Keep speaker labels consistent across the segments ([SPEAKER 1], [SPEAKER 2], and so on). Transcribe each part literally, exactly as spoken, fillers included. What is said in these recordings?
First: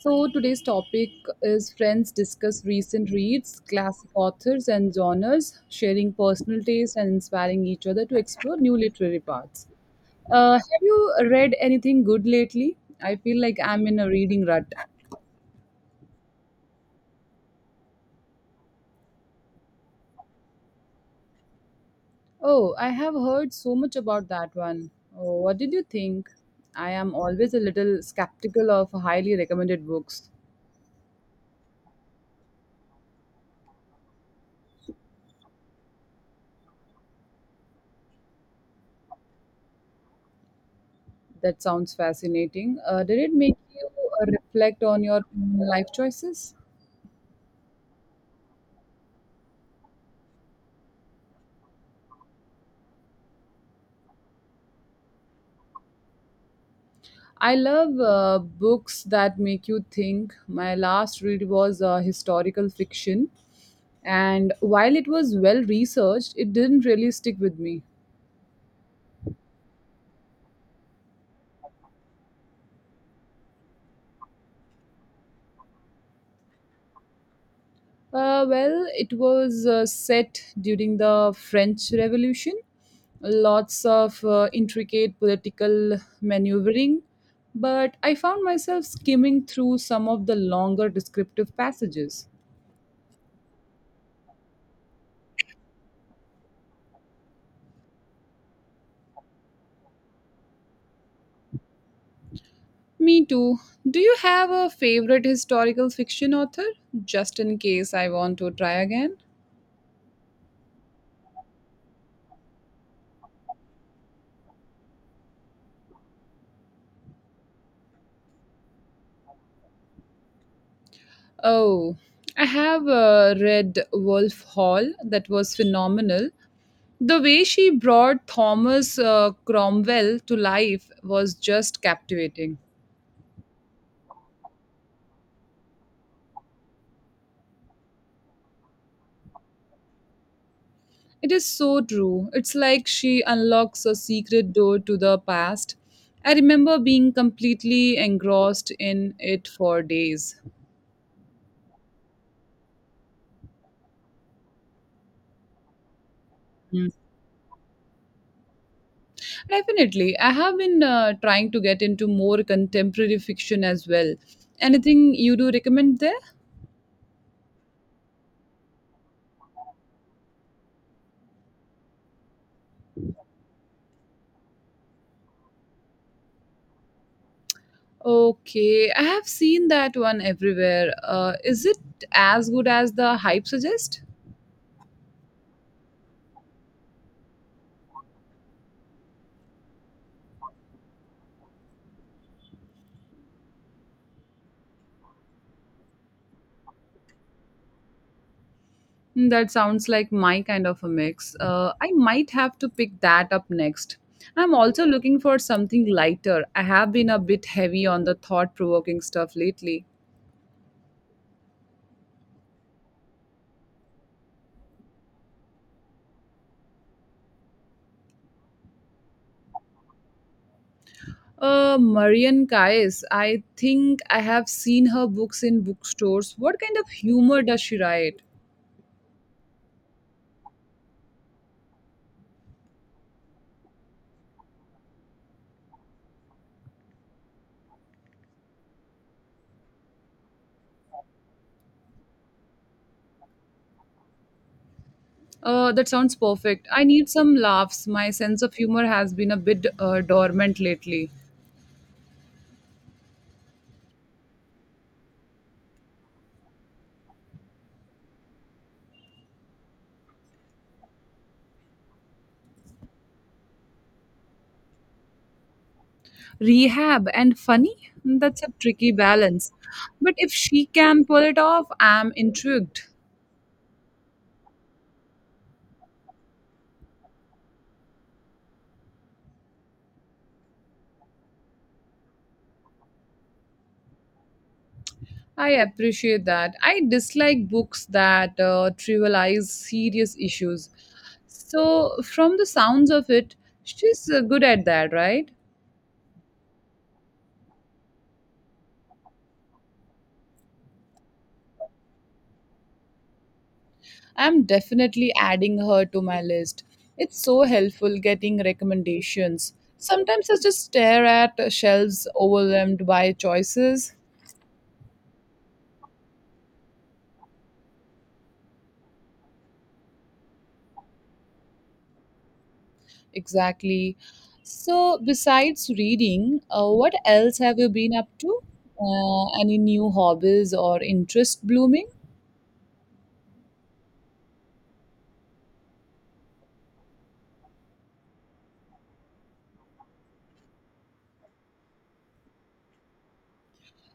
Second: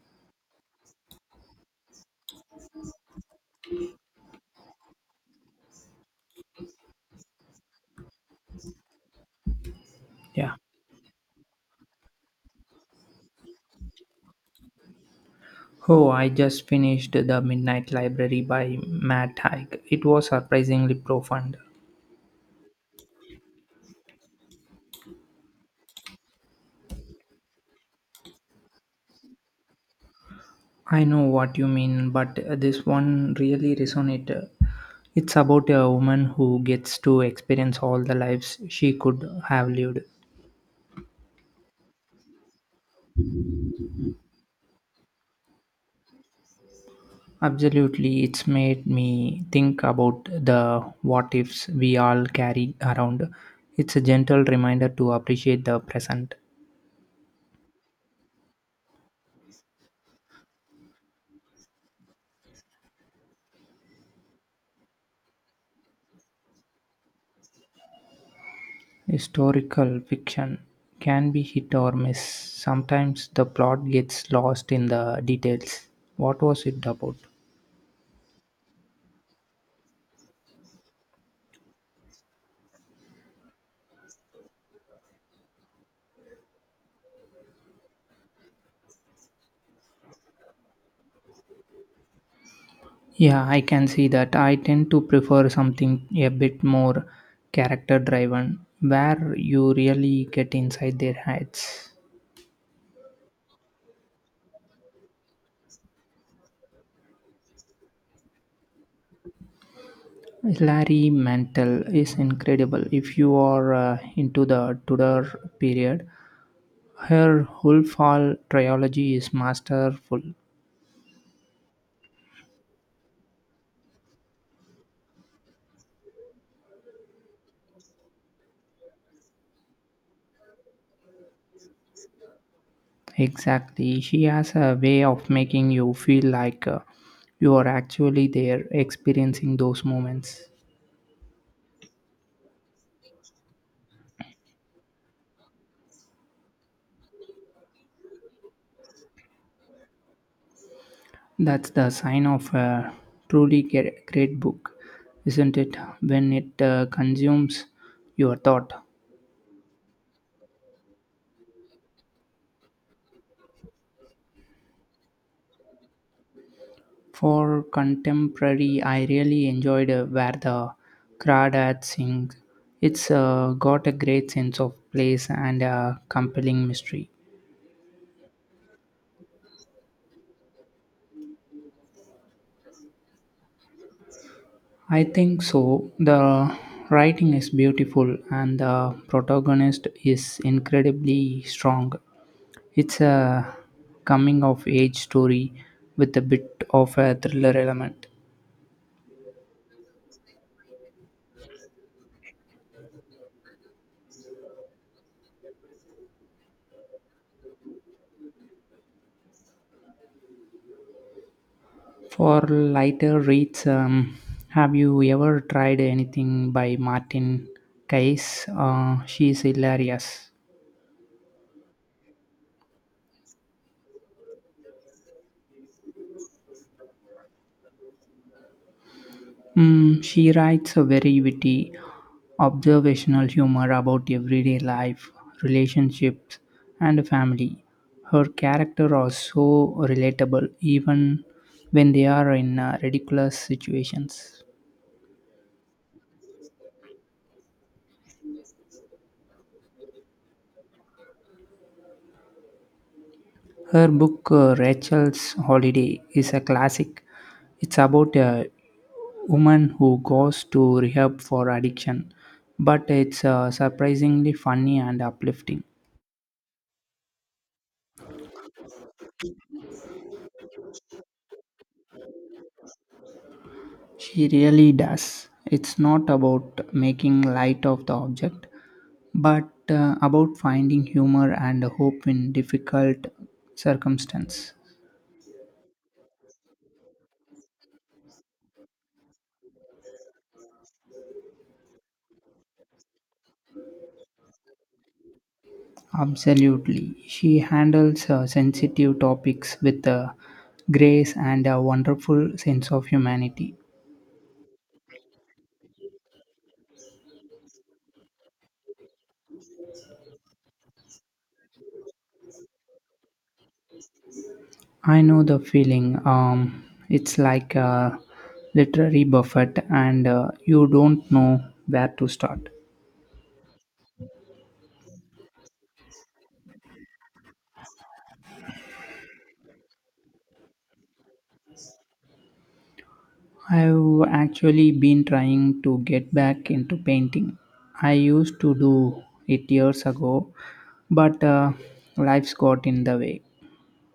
[SPEAKER 1] So, today's topic is friends discuss recent reads, classic authors, and genres, sharing personal taste and inspiring each other to explore new literary paths. Uh,
[SPEAKER 2] Yeah.
[SPEAKER 1] have you read anything good lately? I feel like I'm in a reading rut.
[SPEAKER 2] Oh, I just finished The Midnight Library by Matt Haig. It was surprisingly profound.
[SPEAKER 1] Oh, I have heard so much about that one. Oh, what did you think? I am always a little skeptical of highly recommended books.
[SPEAKER 2] I know what you mean, but this one really resonated. It's about a woman who gets to experience all the lives she could have lived.
[SPEAKER 1] That sounds fascinating. Uh, did it make you uh, reflect on your life choices?
[SPEAKER 2] Absolutely, it's made me think about the what ifs we all carry around. It's a gentle reminder to appreciate the present.
[SPEAKER 1] I love uh, books that make you think. My last read was uh, historical fiction, and while it was well researched, it didn't really stick with me.
[SPEAKER 2] Historical fiction can be hit or miss. Sometimes the plot gets lost in the details. What was it about?
[SPEAKER 1] Uh, well, it was uh, set during the French Revolution. Lots of uh, intricate political maneuvering, but I found myself skimming through some of the longer descriptive passages.
[SPEAKER 2] Yeah, I can see that. I tend to prefer something a bit more character driven, where you really get inside their heads.
[SPEAKER 1] Me too. Do you have a favorite historical fiction author? Just in case I want to try again.
[SPEAKER 2] Larry Mantle is incredible. If you are uh, into the Tudor period, her whole fall trilogy is masterful.
[SPEAKER 1] Oh, I have uh, read Wolf Hall, that was phenomenal. The way she brought Thomas uh, Cromwell to life was just captivating.
[SPEAKER 2] Exactly. She has a way of making you feel like uh, you are actually there experiencing those moments.
[SPEAKER 1] It is so true. It's like she unlocks a secret door to the past. I remember being completely engrossed in it for days.
[SPEAKER 2] That's the sign of a truly ge- great book, isn't it? When it uh, consumes your thought.
[SPEAKER 1] Definitely. I have been uh, trying to get into more contemporary fiction as well. Anything you do recommend there?
[SPEAKER 2] For contemporary, I really enjoyed uh, Where the Crawdads Sing. It's uh, got a great sense of place and a compelling mystery.
[SPEAKER 1] Okay, I have seen that one everywhere. Uh, is it as good as the hype suggests?
[SPEAKER 2] I think so. The writing is beautiful and the protagonist is incredibly strong. It's a coming of age story with a bit of a thriller element.
[SPEAKER 1] Hmm, That sounds like my kind of a mix. Uh, I might have to pick that up next. I'm also looking for something lighter. I have been a bit heavy on the thought provoking stuff lately.
[SPEAKER 2] For lighter reads, um, have you ever tried anything by Martin Kayes? Uh, she's hilarious.
[SPEAKER 1] Uh, Marian Kayes. I think I have seen her books in bookstores. What kind of humor does she write?
[SPEAKER 2] Mm, she writes a very witty, observational humor about everyday life, relationships, and family. Her characters are so relatable, even when they are in uh, ridiculous situations.
[SPEAKER 1] Uh, that sounds perfect. I need some laughs. My sense of humor has been a bit uh, dormant lately.
[SPEAKER 2] Her book, uh, Rachel's Holiday, is a classic. It's about a woman who goes to rehab for addiction, but it's uh, surprisingly funny and uplifting.
[SPEAKER 1] Rehab and funny? That's a tricky balance. But if she can pull it off, I'm intrigued.
[SPEAKER 2] She really does. It's not about making light of the object, but uh, about finding humor and hope in difficult circumstances.
[SPEAKER 1] I appreciate that. I dislike books that uh, trivialize serious issues. So, from the sounds of it, she's uh, good at that, right?
[SPEAKER 2] Absolutely. She handles uh, sensitive topics with uh, grace and a wonderful sense of humanity.
[SPEAKER 1] I'm definitely adding her to my list. It's so helpful getting recommendations. Sometimes I just stare at shelves overwhelmed by choices.
[SPEAKER 2] I know the feeling. Um, it's like a literary buffet, and uh, you don't know where to start.
[SPEAKER 1] Exactly. So, besides reading, uh, what else have you been up to? Uh, any new hobbies or interest blooming?
[SPEAKER 2] I've actually been trying to get back into painting. I used to do it years ago, but uh, life's got in the way.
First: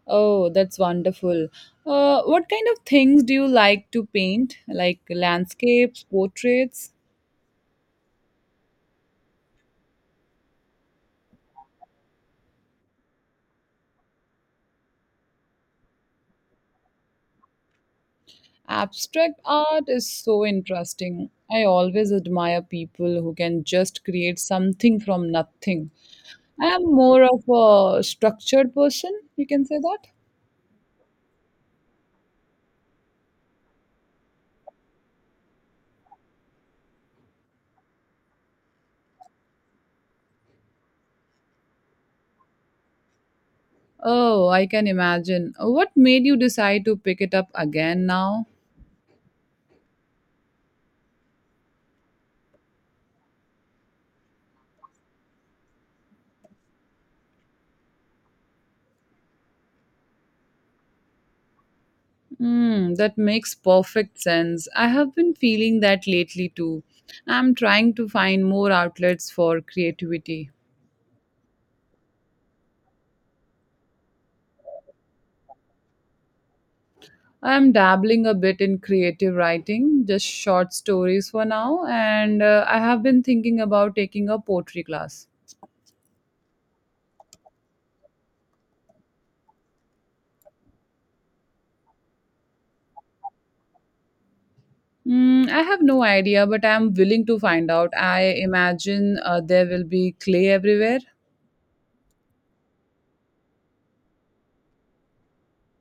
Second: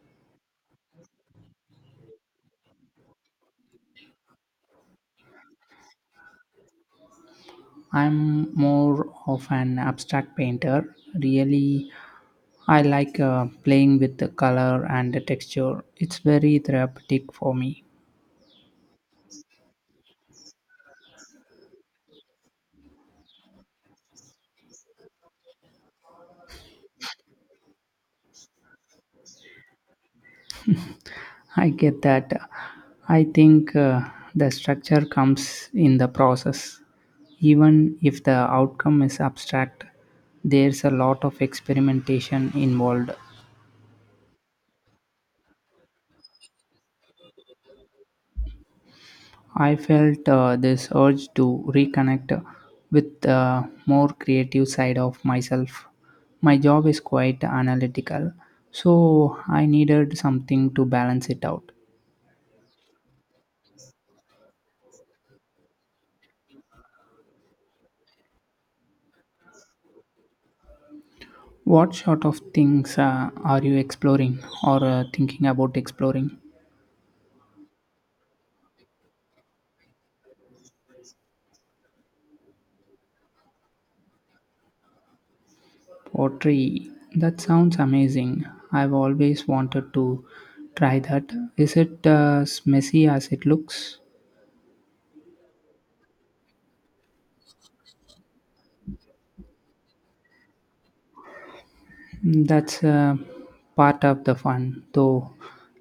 [SPEAKER 1] Oh, that's wonderful. Uh, what kind of things do you like to paint? Like landscapes, portraits?
[SPEAKER 2] I'm more of an abstract painter. Really, I like uh, playing with the color and the texture. It's very therapeutic for me.
[SPEAKER 1] Abstract art is so interesting. I always admire people who can just create something from nothing. I am more of a structured person, you can say that.
[SPEAKER 2] I get that. I think uh, the structure comes in the process. Even if the outcome is abstract, there's a lot of experimentation involved.
[SPEAKER 1] Oh, I can imagine. What made you decide to pick it up again now?
[SPEAKER 2] I felt uh, this urge to reconnect with the more creative side of myself. My job is quite analytical, so I needed something to balance it out.
[SPEAKER 1] Mm, that makes perfect sense. I have been feeling that lately too. I'm trying to find more outlets for creativity.
[SPEAKER 2] What sort of things uh, are you exploring or uh, thinking about exploring?
[SPEAKER 1] I'm dabbling a bit in creative writing, just short stories for now, and uh, I have been thinking about taking a poetry class.
[SPEAKER 2] Pottery. That sounds amazing. I've always wanted to try that. Is it uh, as messy as it looks?
[SPEAKER 1] Mm, I have no idea, but I'm willing to find out. I imagine uh, there will be clay everywhere.
[SPEAKER 2] That's uh, part of the fun, though,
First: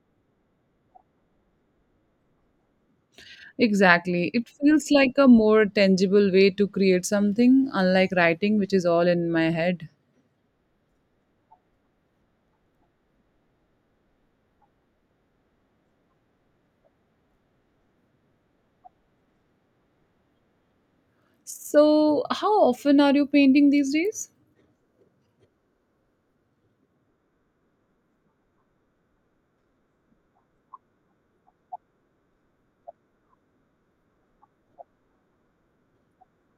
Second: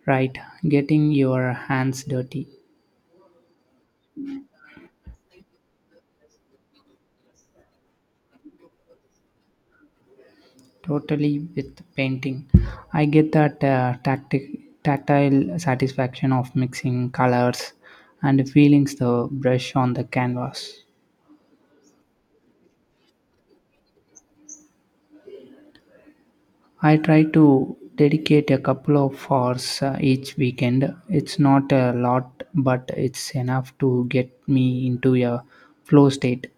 [SPEAKER 2] right? Getting your hands dirty.
[SPEAKER 1] Exactly. It feels like a more tangible way to create something, unlike writing, which is all in my head.
[SPEAKER 2] Totally with painting. I get that uh, tacti- tactile satisfaction of mixing colors and the feelings the brush on the canvas.
[SPEAKER 1] So, how often are you painting these days?
[SPEAKER 2] I try to dedicate a couple of hours uh, each weekend. It's not a lot, but it's enough to get me into a flow state.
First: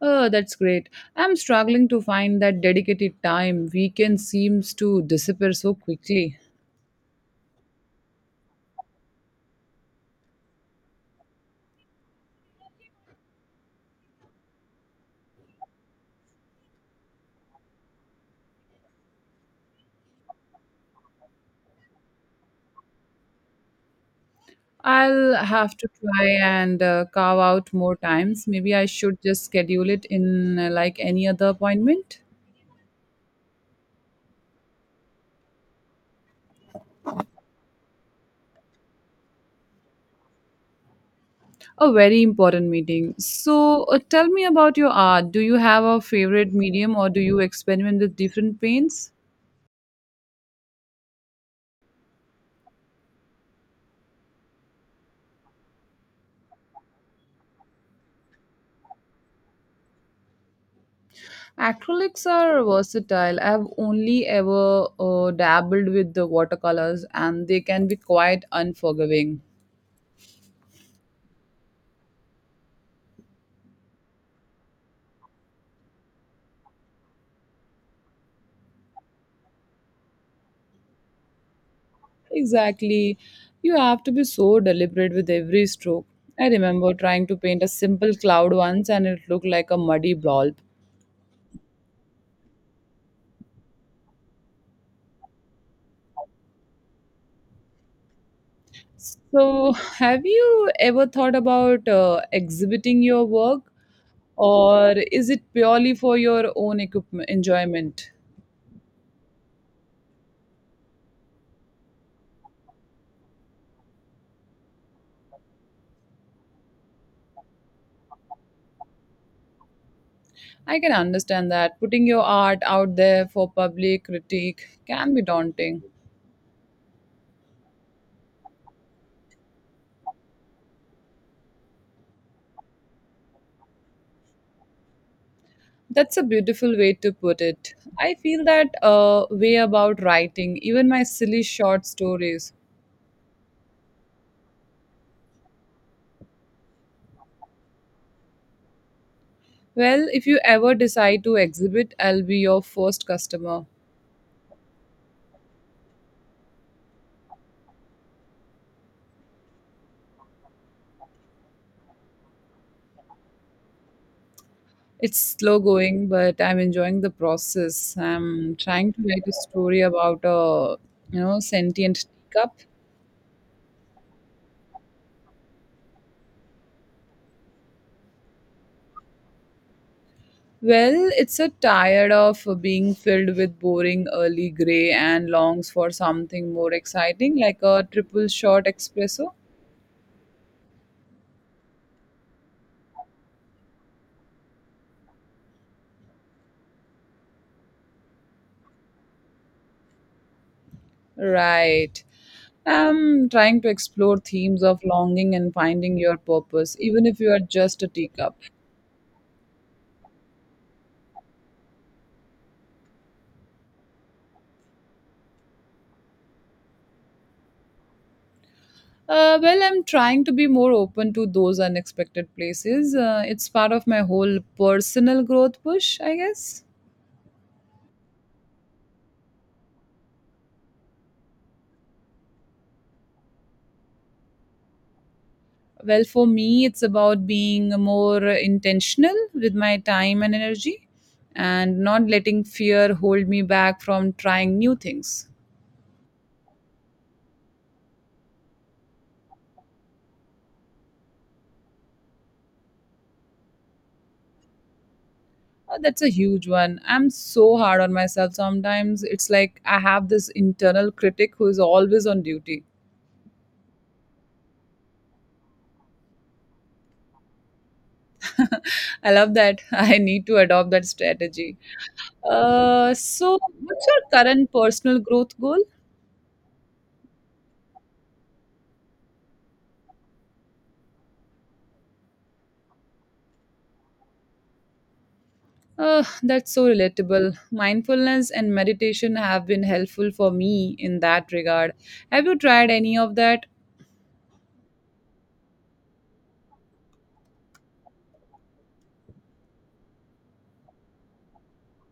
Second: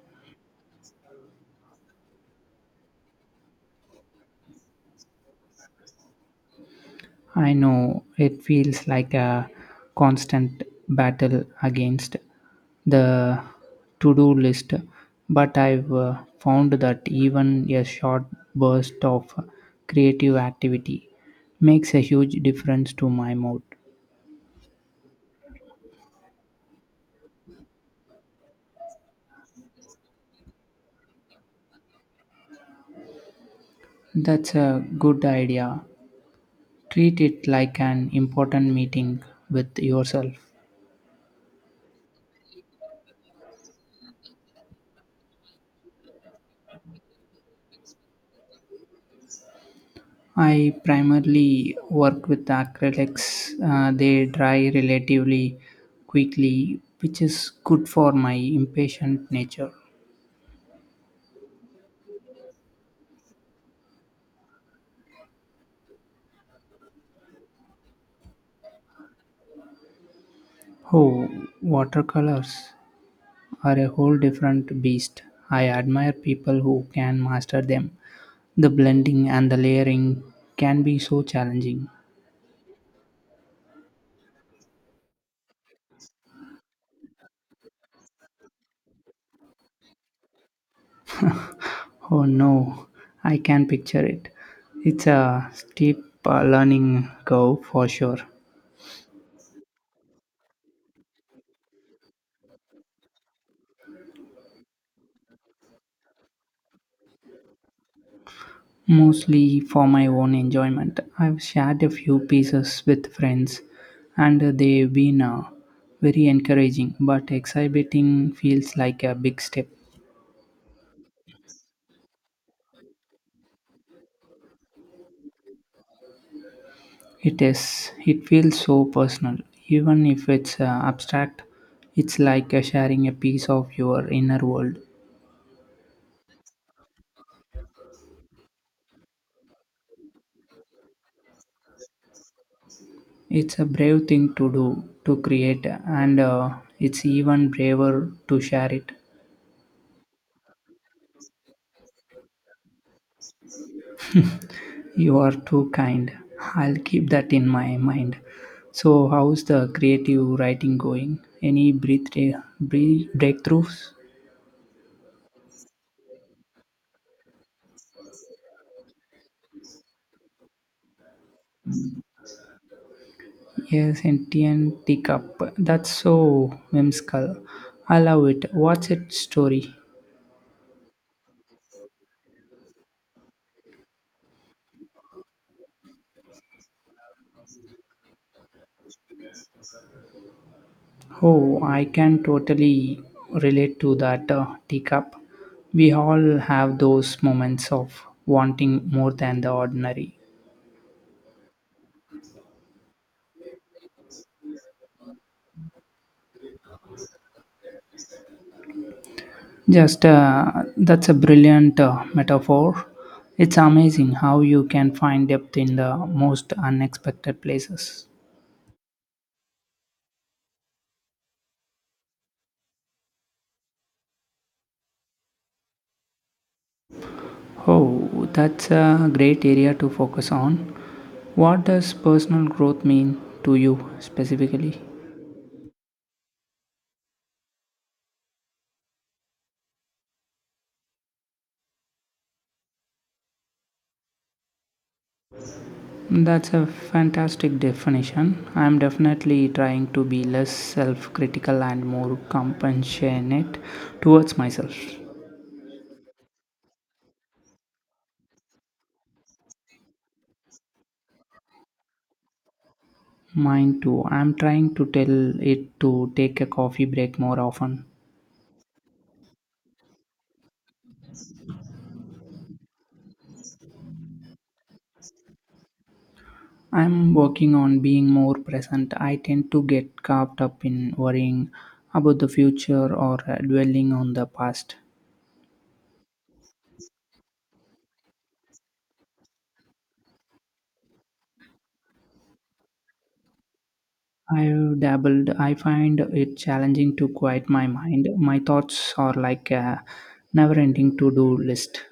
[SPEAKER 1] Oh, that's great. I'm struggling to find that dedicated time. Weekend seems to disappear so quickly.
[SPEAKER 2] I know it feels like a constant battle against the to do list, but I've uh, found that even a short burst of creative activity makes a huge difference to my mood.
[SPEAKER 1] I'll have to try and uh, carve out more times. Maybe I should just schedule it in uh, like any other appointment.
[SPEAKER 2] That's a good idea. Treat it like an important meeting with yourself.
[SPEAKER 1] A very important meeting. So, uh, tell me about your art. Do you have a favorite medium or do you experiment with different paints?
[SPEAKER 2] I primarily work with acrylics. Uh, they dry relatively quickly, which is good for my impatient nature.
[SPEAKER 1] Acrylics are versatile. I've only ever uh, dabbled with the watercolors and they can be quite unforgiving.
[SPEAKER 2] Oh, watercolors are a whole different beast. I admire people who can master them. The blending and the layering can be so challenging.
[SPEAKER 1] Exactly. You have to be so deliberate with every stroke. I remember trying to paint a simple cloud once and it looked like a muddy blob.
[SPEAKER 2] Oh no, I can picture it. It's a steep uh, learning curve for sure.
[SPEAKER 1] So, have you ever thought about uh, exhibiting your work or is it purely for your own equipment, enjoyment?
[SPEAKER 2] Mostly for my own enjoyment. I've shared a few pieces with friends and they've been uh, very encouraging, but exhibiting feels like a big step.
[SPEAKER 1] I can understand that putting your art out there for public critique can be daunting.
[SPEAKER 2] It is, it feels so personal. Even if it's uh, abstract, it's like uh, sharing a piece of your inner world.
[SPEAKER 1] That's a beautiful way to put it. I feel that uh, way about writing, even my silly short stories.
[SPEAKER 2] It's a brave thing to do, to create, and uh, it's even braver to share it.
[SPEAKER 1] Well, if you ever decide to exhibit, I'll be your first customer.
[SPEAKER 2] You are too kind. I'll keep that in my mind. So, how's the creative writing going? Any breath- break- breakthroughs?
[SPEAKER 1] It's slow going, but I'm enjoying the process. I'm trying to write a story about a, you know, sentient teacup.
[SPEAKER 2] Yes, sentient teacup. That's so whimsical. I love it. What's its story?
[SPEAKER 1] Well, it's a tired of being filled with boring early gray and longs for something more exciting like a triple shot espresso.
[SPEAKER 2] Oh, I can totally relate to that uh, teacup. We all have those moments of wanting more than the ordinary.
[SPEAKER 1] Right. I'm trying to explore themes of longing and finding your purpose, even if you are just a teacup.
[SPEAKER 2] Just uh, That's a brilliant uh, metaphor. It's amazing how you can find depth in the most unexpected places.
[SPEAKER 1] Uh, well, I'm trying to be more open to those unexpected places. Uh, it's part of my whole personal growth push, I guess.
[SPEAKER 2] Oh, that's a great area to focus on. What does personal growth mean to you specifically?
[SPEAKER 1] Well, for me, it's about being more intentional with my time and energy and not letting fear hold me back from trying new things.
[SPEAKER 2] That's a fantastic definition. I'm definitely trying to be less self critical and more compassionate towards myself.
[SPEAKER 1] Uh, that's a huge one. I'm so hard on myself sometimes. It's like I have this internal critic who is always on duty.
[SPEAKER 2] Mine too. I'm trying to tell it to take a coffee break more often.
[SPEAKER 1] I love that. I need to adopt that strategy. Uh, so, what's your current personal growth goal?
[SPEAKER 2] I'm working on being more present. I tend to get caught up in worrying about the future or uh, dwelling on the past.
[SPEAKER 1] Uh, that's so relatable. Mindfulness and meditation have been helpful for me in that regard. Have you tried any of that?
[SPEAKER 2] I've dabbled. I find it challenging to quiet my mind. My thoughts are like a never ending to do list.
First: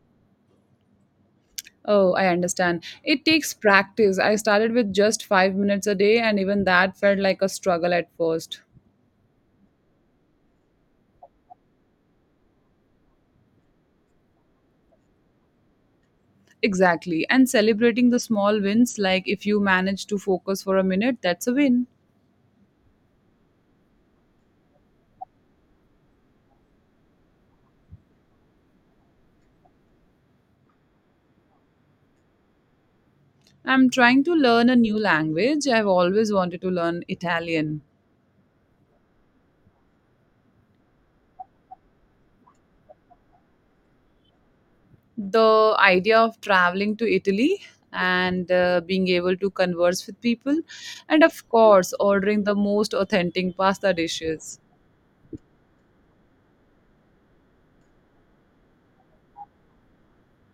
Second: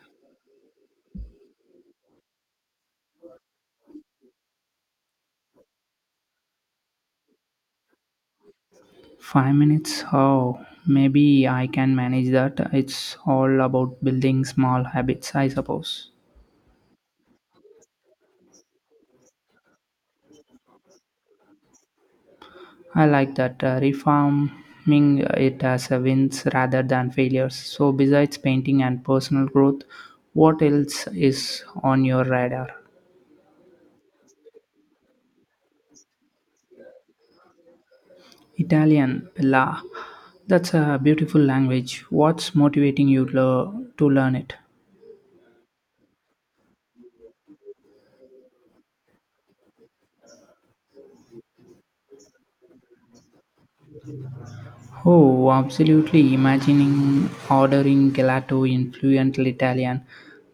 [SPEAKER 1] Oh, I understand. It takes practice. I started with just five minutes a day, and even that felt like a struggle at first.
[SPEAKER 2] Five minutes? Oh, maybe I can manage that. It's all about building small habits, I suppose.
[SPEAKER 1] Exactly. And celebrating the small wins, like if you manage to focus for a minute, that's a win.
[SPEAKER 2] I like that. Uh, reforming it as a wins rather than failures. So, besides painting and personal growth, what else is on your radar?
[SPEAKER 1] I'm trying to learn a new language. I've always wanted to learn Italian.
[SPEAKER 2] Italian, Bella. That's a beautiful language. What's motivating you lo- to learn it?
[SPEAKER 1] The idea of traveling to Italy and uh, being able to converse with people, and of course, ordering the most authentic pasta dishes.
[SPEAKER 2] Oh, absolutely. Imagining ordering gelato in fluent Italian.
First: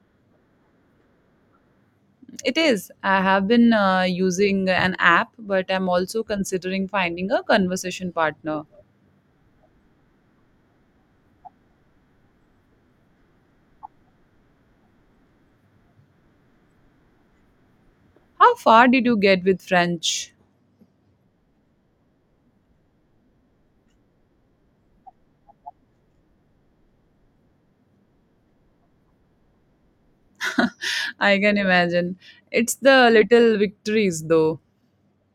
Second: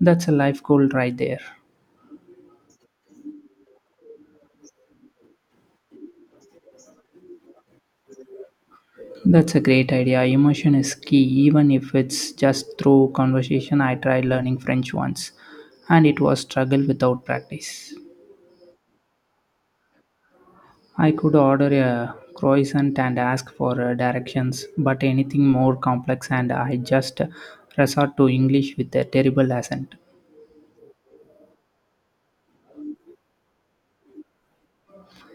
[SPEAKER 2] That's a life goal right there.
[SPEAKER 1] It is. I have been uh, using an app, but I'm also considering finding a conversation partner.
[SPEAKER 2] That's a great idea. Emotion is key, even if it's just through conversation. I tried learning French once and it was struggle without practice.
[SPEAKER 1] How far did you get with French?
[SPEAKER 2] I could order a croissant and ask for uh, directions, but anything more complex, and I just uh, resort to English with a terrible accent.
[SPEAKER 1] I can imagine. It's the little victories, though.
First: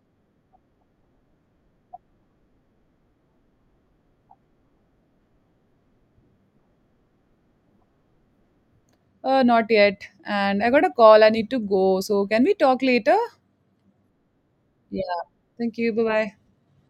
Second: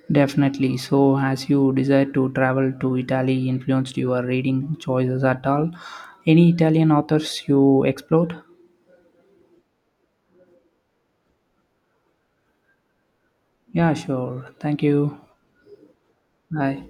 [SPEAKER 2] Definitely. So, as you desire to travel to Italy, influenced your reading choices at all? Any Italian authors you explored?
[SPEAKER 1] Uh, not yet. And I got a call. I need to go. So can we talk later?
[SPEAKER 2] Yeah, sure. Thank
[SPEAKER 1] Yeah.
[SPEAKER 2] you.
[SPEAKER 1] Thank you. Bye bye.
[SPEAKER 2] Bye.